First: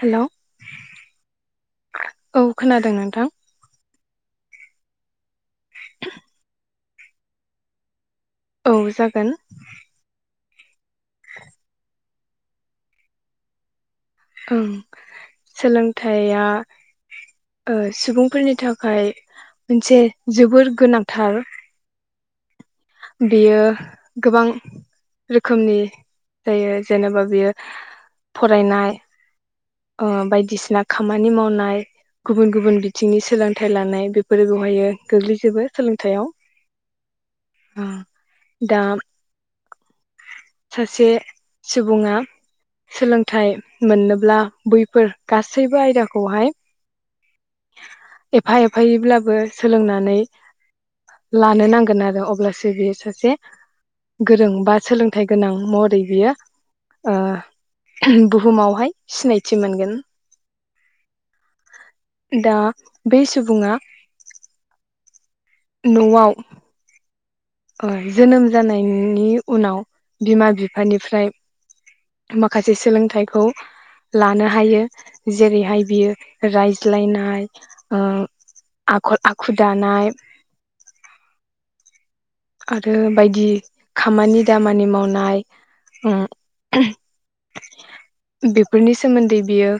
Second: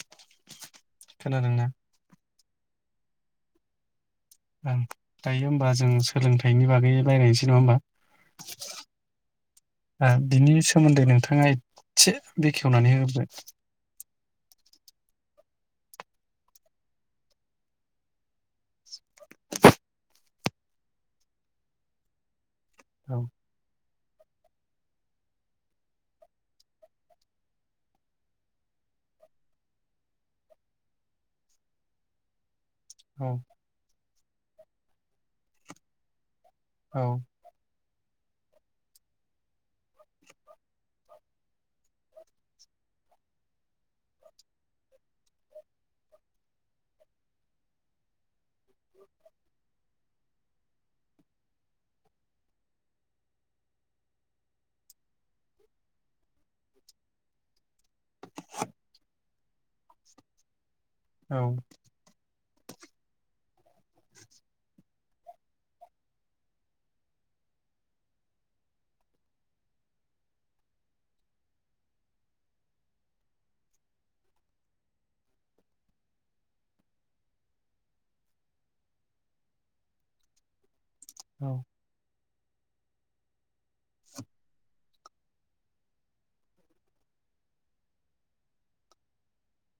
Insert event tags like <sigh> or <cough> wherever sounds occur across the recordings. Hello - खोनादोंना - औ खोनादों नोंथां, ओं दायो होमबा जों सोलोंथाइनि बागै रालायसै नङा होमबा औ जागोन, ओ बिनि सोमोन्दै नोंथाङा एसे बेखेवनानै होग्रोदो, ओं सोलोंथाइया ओ सुबुंफोरनि थाखाय मोनसे जोबोर गोनांथार, औ बेयो गोबां रोखोमनि जायो जेनेबा बेयो फरायनाय ओ बायदिसिना खामानि मावनाय गुबुन गुबुन बिथिंनि औ सोलोंथाइ लानाय बे फोर बेवहायो गोग्लैजोबो सोलोंथाइयाव औ ओ दा सासे सुबुङा सोलोंथाइ मोननोब्ला बैफोर गासैबो आयदाखौहाय एफा एफायैब्लाबो सोलोंनानै लानो नांगोन आरो अब अब्लासो बियो सासे गोरों बा सोलोंथाइ गोनां महरै बियो ओ बुहुमावहाय सिनायथि मोनगोन। औ दा बे सुबुंङा न'आव ओ जोनोम जानायनि उनाव बिमा बिफानिफ्राय माखासे सोलोंथाइखौ लानो हायो जेरैहाय बियो रायज्लायनाय ओ आखल आखु दानाय औ आरो बायदि खामानि दामानि मावनाय उम बेफोरनि सोमोन्दै बियो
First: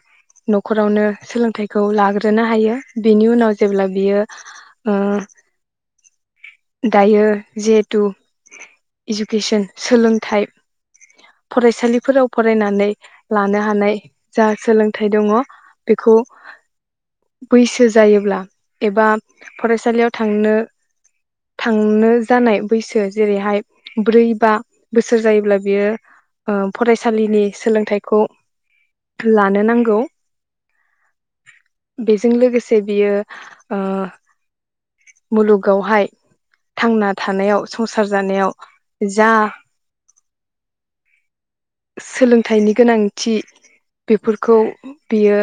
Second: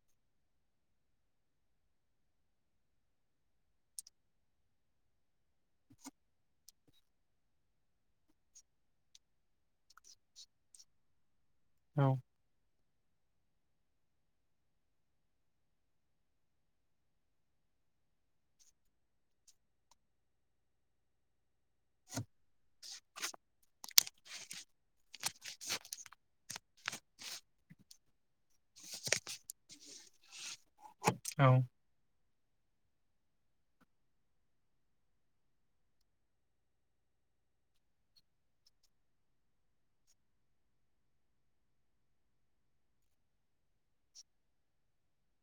न'खरावनो सोलोंथाइखौ लाग्रोनो हायो बेनि उनाव जेब्ला बियो ओ दायो जिहेथु इजुकेसन सोलोंथाइ फरायसालिफोराव फरायनानै लानो हानाय जा सोलोंथाइ दङ' बेखौ बैसो जायोब्ला एबा फरायसालियाव थांनो थांनो जानाय बैसो जेरैहाय ब्रै बा बोसोर जायोब्ला बियो ओ फरायसालिनि सोलोंथाइखौ लानो नांगौ। औ बेजों लोगो से बियो ओ मुलुगावहाय थांना थानायाव संसार जानायाव जा सोलोंथाइनि गोनांथि बेफोरखौ बियो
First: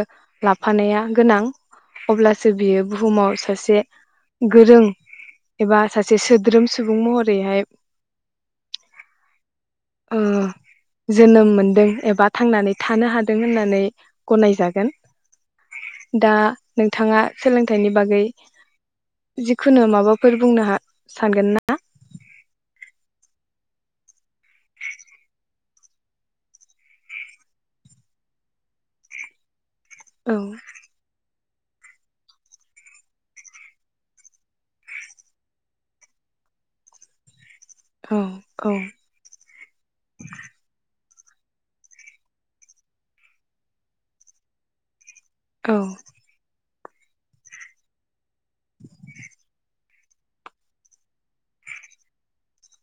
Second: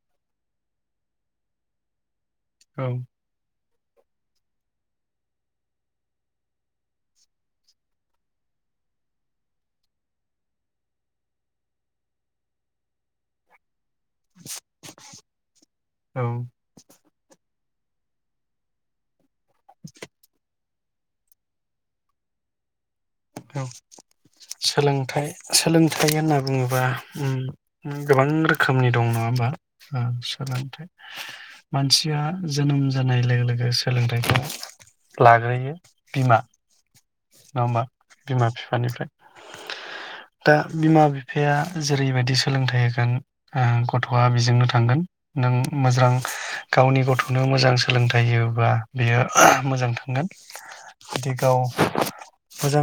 लाफानाया गोनां। अब्लासो बियो बुहुमाव सासे गोरों एबा सासे सोद्रोम सुबुं महरैहाय ओ जोनोम मोनदों एबा थांनानै थानो हादों होननानै गनायजागोन। औ दा नोंथाङा सोलों थायनि बागै जिखुनु माबाफोर बुंनो हा सानगोन ना। औ सोलोंथाइ सोलोंथाइ होनना बुङोबा उम उम रोखोमनि दं नङा होमबा। ओ औ सोलोंथाइ मानसिया जोनोम जानाय लोगो लोगो सोलोंथायाइखौ लाग्रोयो बिमा नङा होमबा। औ बिमा औ बिफानिफ्राय दा बिमा बिफाया जेरैबायदि सोलोंथाइ होगोन ओ गथ'आ बेजोंनो थांगोन। नों औ मोजां गावनि गथनो मोजां सोलोंथाइ थाइ होयोबा बियो मोजां ओंगोन हाथिगाव मोजां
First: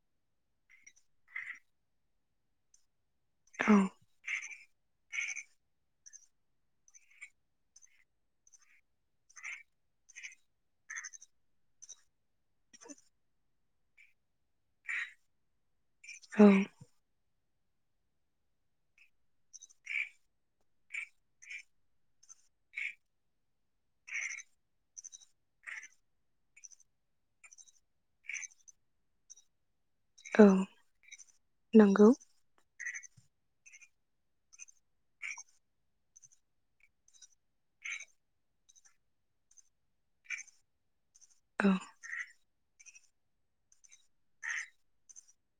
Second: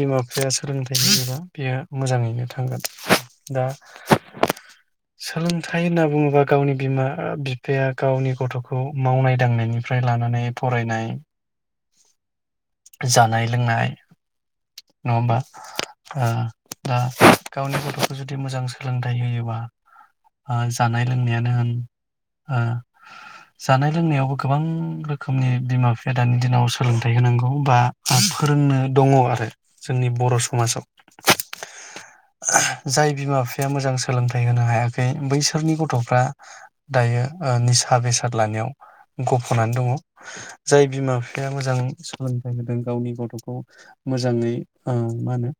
बिमा बिफाया सोलोंथाइ होयोब्ला बेयो मोजाङैनो थांगोन। दा औ सोलोंथाइ होनना बुङोबा गावनि बिमा बिफाया गावनि गथखौ मावनाय दांनायनिफ्राय लानानै फरायनाय जानाय लोंनाय नङाहोमबा आ औ आ गावनि गथखौ जुदि मोजां सोलोंथाइ होयोबा ओ जानाय लोंनायानो होन ओ जानाय लोंनायावबो गोबां रोखोमनि बिमा बिफाया दानि दिनाव सोलोंथाइ होनांगौ बा फोरोंनो दङआरो जोंनि बर' औ समाजाव नंगौ जाय बिमा बिफाया मोजां सोलोंथाइ होनो हायाखै बैसोरनि गथफ्रा दायो ओ निसा बेसाद लानायाव गफनानै दङ जाय बिमा बिफ फाया मोजां औ सोलों होबोदों गावनि गथखौ मोजाङै ओ मा होनो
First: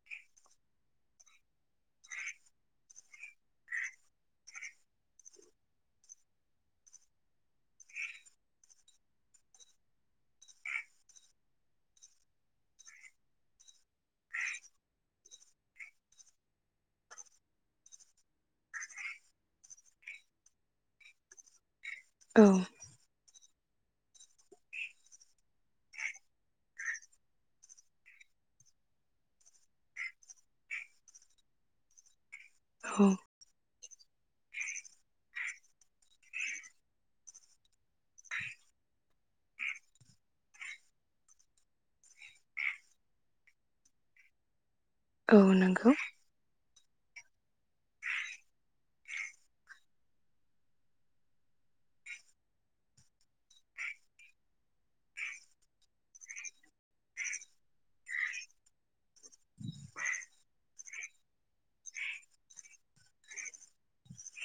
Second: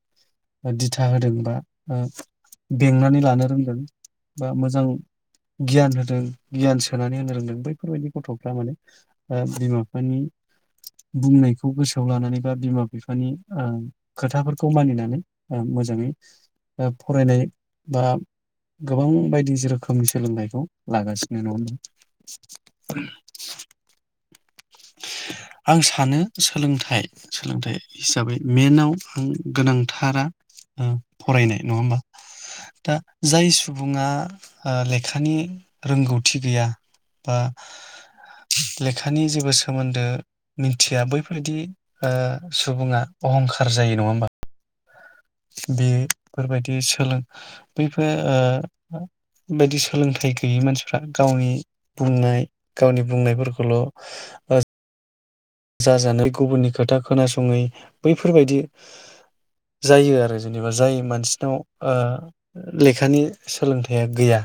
दिथा होदों बा ओ बेंनानै लानो रोंदों बा मोजां गियान होदों गियान सोनानै होनो रोंदों बैफोरबायदि गथफ्रा माने ओ बिमा बिफानि बुंनायखौ गोसोआव लानानै बा बिमा बिफानि ओ खोथाफोरखौ मानिनानै ओ मोजाङै फरायनाय बा गोबां बायदि जि रोखोमनि सोलोंथाइखौ लागासिनो नङाहोनबा औ <inaudible> आं सानो सोलोंथाइ सोलोंथाइ हिसाबै मेनआव आं गोनांथारा ओ फरायनाय नङा होमबा दा औ जाय सु सुबुङा ओ लेखानि रोंगौथि गैया बा लेखानि जेबो सो सोमोन्दो मिथिया बै बायदि ओ सुबुङा अहंखार जायो नङा होमबा औ बे नंगौ फोर बायदि सोलों बैफोर ओ बायदि सोलोंथाइ गैयि मानसिफ्रा गावनि बुंनाय गावनि बुंनाय फोरखौल ओ जाजानो गुबुननि खोथा खोनासङै बैफोरबायदि जायो आरो जेनेबा जाय मानसिनाव ओ लेखानि सोलोंथाइया गैया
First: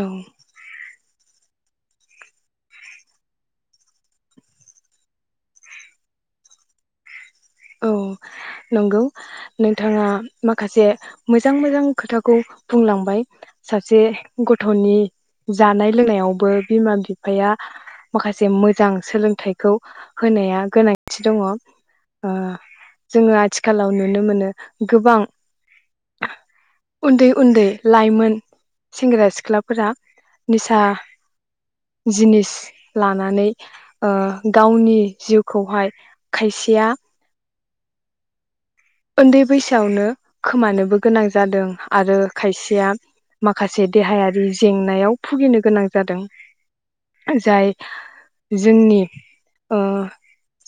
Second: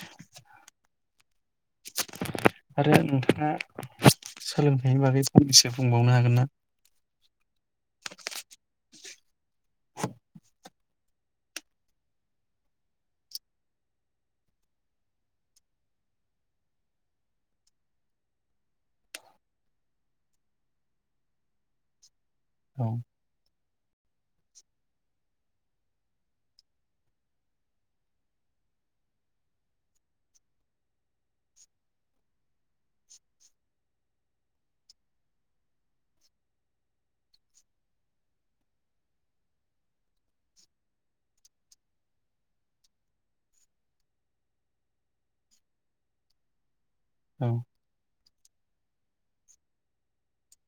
औ आरो नोंथाङा सोलोंथाइनि बागै फंनैसो बुंबावनो हागोन ना? औ नंगौ नोंथाङा माखासे मोजां मोजां खोथाखौ बुंलांबाय सासे गथनि जानाय लोंनायावबो बिमा बिफाया माखासे मोजां सोलोंथाइखौ होनाया गोनांथि दङ ओ औ जोङो आथिखालाव नुनो मोनो गोबां उन्दै उन्दै लाइमोन सेंग्रा सिख्लाफोरा निसा जिनिस लानानै ओ गावनि जिउखौहाय खायसेया उन्दै बैसोआवनो खोमानोबो गोनां जादों आरो खायसेया माखासे देहायारि जेंनायाव भुगिनो गोनां जादों औ जाय जोंनि ओ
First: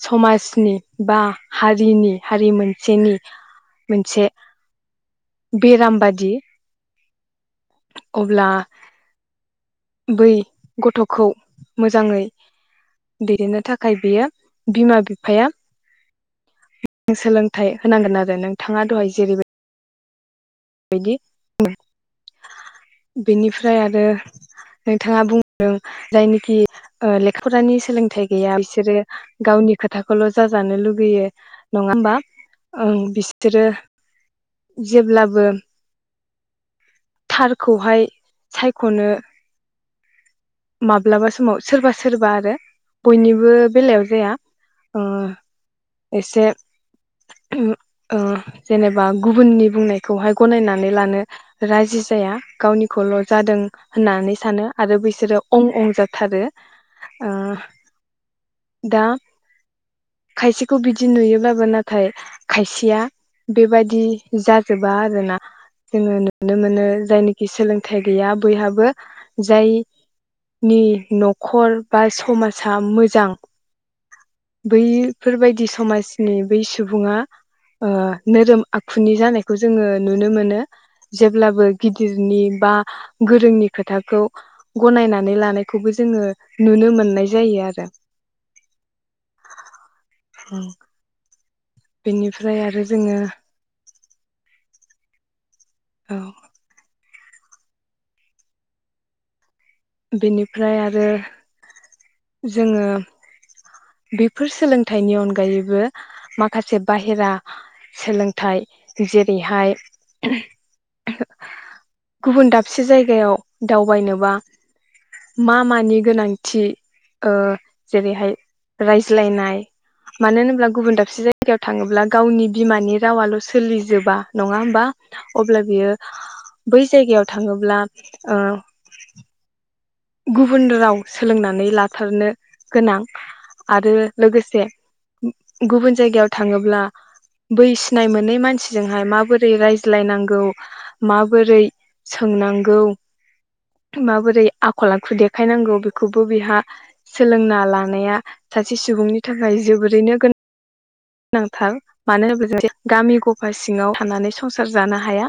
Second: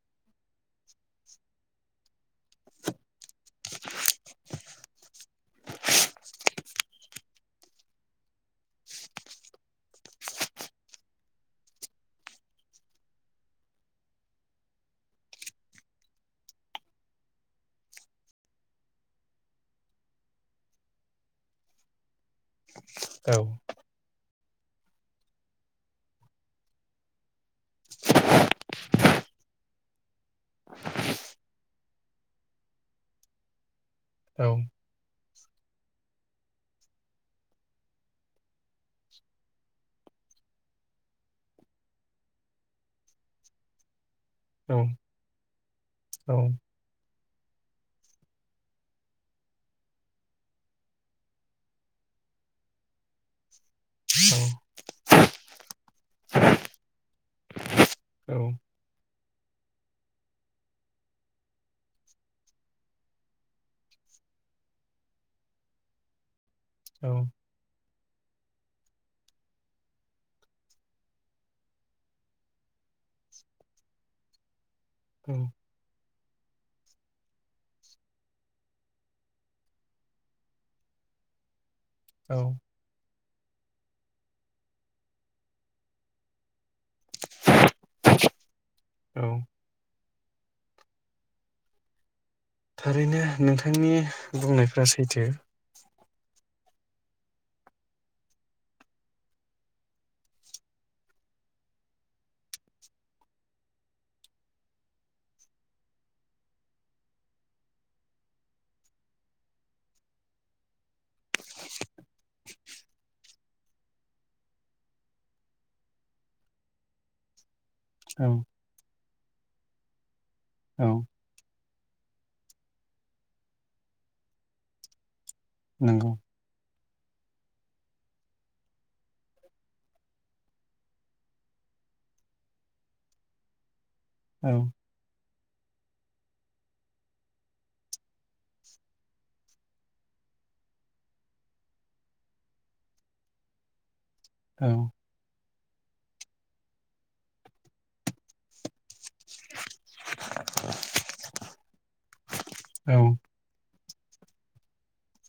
समाजनि बा हारिनि हारि मोन सेनि मोनसे बेराम बादि अब्ला बै गथखौ मोजाङै दैदेननो थाखाय बियो बिमा बिफाया सोलोंथाइ होनांगोन आरो नोंथाङा दहाय जेरैबाय बायदि औ बेनिफ्राय आरो नोंथाङा बुंदों जायनोखि ओ लेखा फरानि सोलोंथाइ गैया बिसोरो गावनि खोथाखौल जाजानो लुगैयो नङा होनबा ओं बिसोरो औ जेब्ला बो थारखौहाय सायखनो माब्लाबा समाव सोरबा सोरबा आरो बयनिबो बेलायाव जाया। औ ओ औ एसे ओ जेनेबा गुबुननि बुंनाय खौहाय गनायनानै लानो राजि जाया गावनिखौल जादों होननानै सानो आरो बैसोरो अं अं जाथारो। ओ दा खायसेखौ बिदि नुयोब्लाबो नाथाय खायसेया बेबादि जाजोबा आरोना जोङो नुनो मोनो औ जायनिखि सोलोंथाइ गैया बैहाबो जाय नि नखर बा समासा मोजां औ बैफोरबायदि समाज बे बै सुबुङा ओ नोरोम आखुनि जानायखौ जोङो नुनो मोनो जेब्लाबो गिदिरनि बा गोरोंनि खोथाखौ गनायनानै नै लानायखौबो जोङो नुनों नोननाय जायो आरो औ बिनि थारैनो नोंथांनि बुंनायफ्रा सैथो। औ बेनिफ्राय आरो जोङो बेफोर सोलोंथाइनि अनगायैबो माखासे बाहेरा सोलोंथाइ जेरैहाय गुबुन दाबसे जायगायाव दावबायनोबा मा मानि गोनांथि ओ औ जेरैहाय राइ ज्लायनाय। मानो होनब्ला औ गुबुन दाबसे जायगायाव थाङोब्ला गावनि बिमानि रावाल' सोलिजोबा नङा होमबा? अब्ला बियो नंगौ बै जायगायाव थाङोब्ला ओ गुबुन राव सोलोंनानै लाथारनो गोनां आरो औ लोगोसे गुबुन जायगायाव थाङोब्ला बै सिनाय मोनै मानसिजोंहाय माबोरै रायज्लायनांगौ माबोरै सोंनांगौ माबोरै औ आखल आखु दे खायनांगौ बेखौबो बेहा सोलोंना लानाया सासे सुबुंनि थाखाय जोबोरैनो गो गोनांथार मानो होनोब्ला जों औ गामि गफासि सिङाव थानानै संसार जानो हा हाया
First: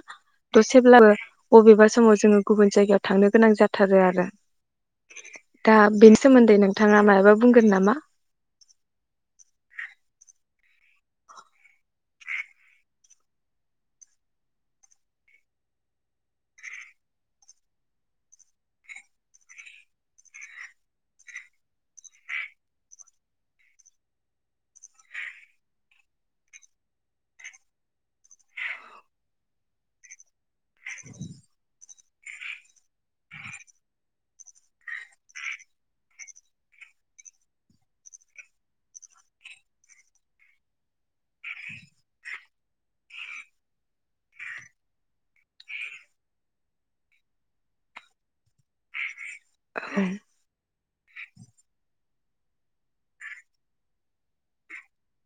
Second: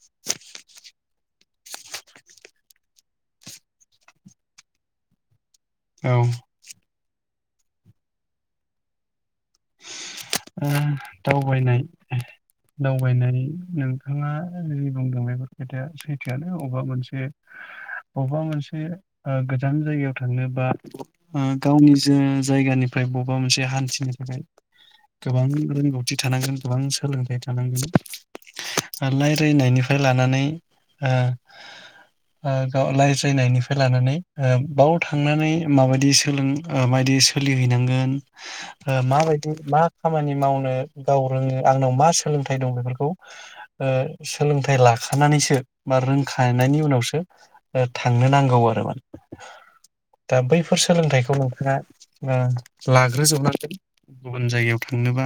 दसेब्लाबो बबेबा समाव जोङो गुबुन जायगायाव थांनो गोनां जाथारो आरो <inaudible> दा बेनि सोमोन्दै नोंथाङा माब माबा बुंगोन नामा? दावबायनाय दावबायनाय नोंथाङा जि बुंदों बेफोर खोथाया सैथोआनो बबेबा मोनसे बबेबा मोनसे गोजान जायगायाव थांनो बा गावनि ज जायगानिफ्राय बबेबा मोनसे हान्थिनो थाखाय गोबां रोंगौथि थानांगोन गोबां सोलोंथाइ थानांगोन रायजायनायनिफ्राय लानानै रायज्लायनायनिफ्राय लानानै बाव थांनानै माबायदि सोलों माबायदि सोलिहैनांगोन माबायदि मा खामानि मावनो गाव रोङो आंनाव मा सोलोंथाइ दं बेफोरखौ सोलोंथाइ लाखानानैसो बा रोंखानायनि उनावसो थांनो नांगौ आरो मान <inaudible> बेफोर सोलोंथाइखौ नोंथाङा ओ लाग्रोजोबनांगोन। गुबुन जायगायाव थांनोबा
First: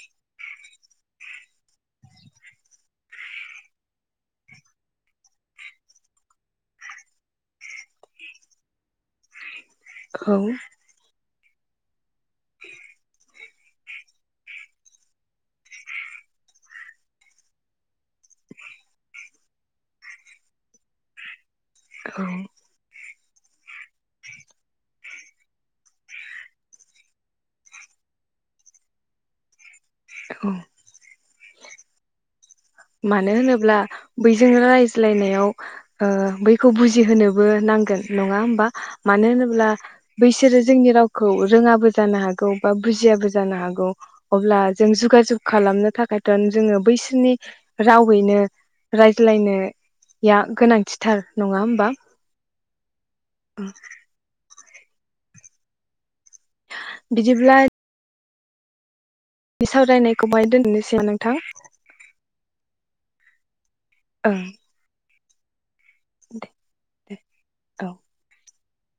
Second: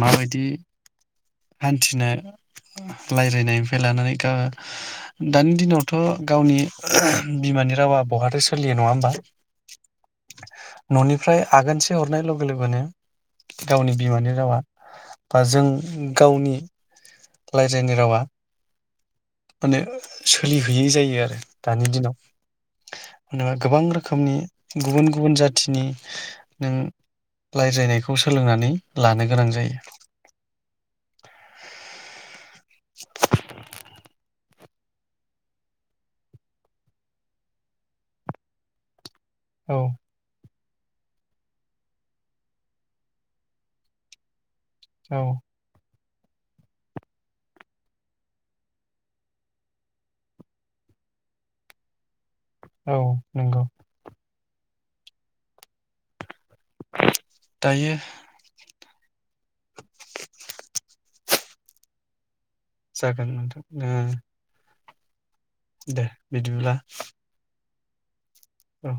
माबायदि हान्थिनो रायज्लायनायनिफ्राय लानानै दानि दिनावथ गावनि बिमानि रावा बहाथो सोलियो नङा होमबा? औ ओमफ्राय आगनसे हरनाय ल लोगो लोगोनो गावनि बिमानि रावा बा जों गावनि रायज्लायनाय रावा माने सोलिहैयै जायो आरो दानि दिनाव औ मबा गोबां रोखोमनि गुबुन गुबुन जाथिनि नों रायज्लायनायखौ सोलोंनानै लानो गोनां जायो। औ माने होनबोब्ला बैजों रायज्लायनायाव ओ बैखौ बुजिहोनोबो नांगोन नङा होमबा? मानो होनोब्ला औ बैसोरो जोंनि रावखौ रोङाबो जानो हागौ बा बुजियाबो जानो हागौ अब्ला जों औ जुगाजुग खालामनो थाखाय दान जोङो बैसोरनि रावैनो रायज्लायनाया गोनांथिथार नङा होमबा? औ नंगौ। बिदिब्ला दायो बे सावरायनायखौ बाहाय दोननोसै नोंथां जाखोन नोंथां ओम ओं दे बिदिब्ला दे औ औ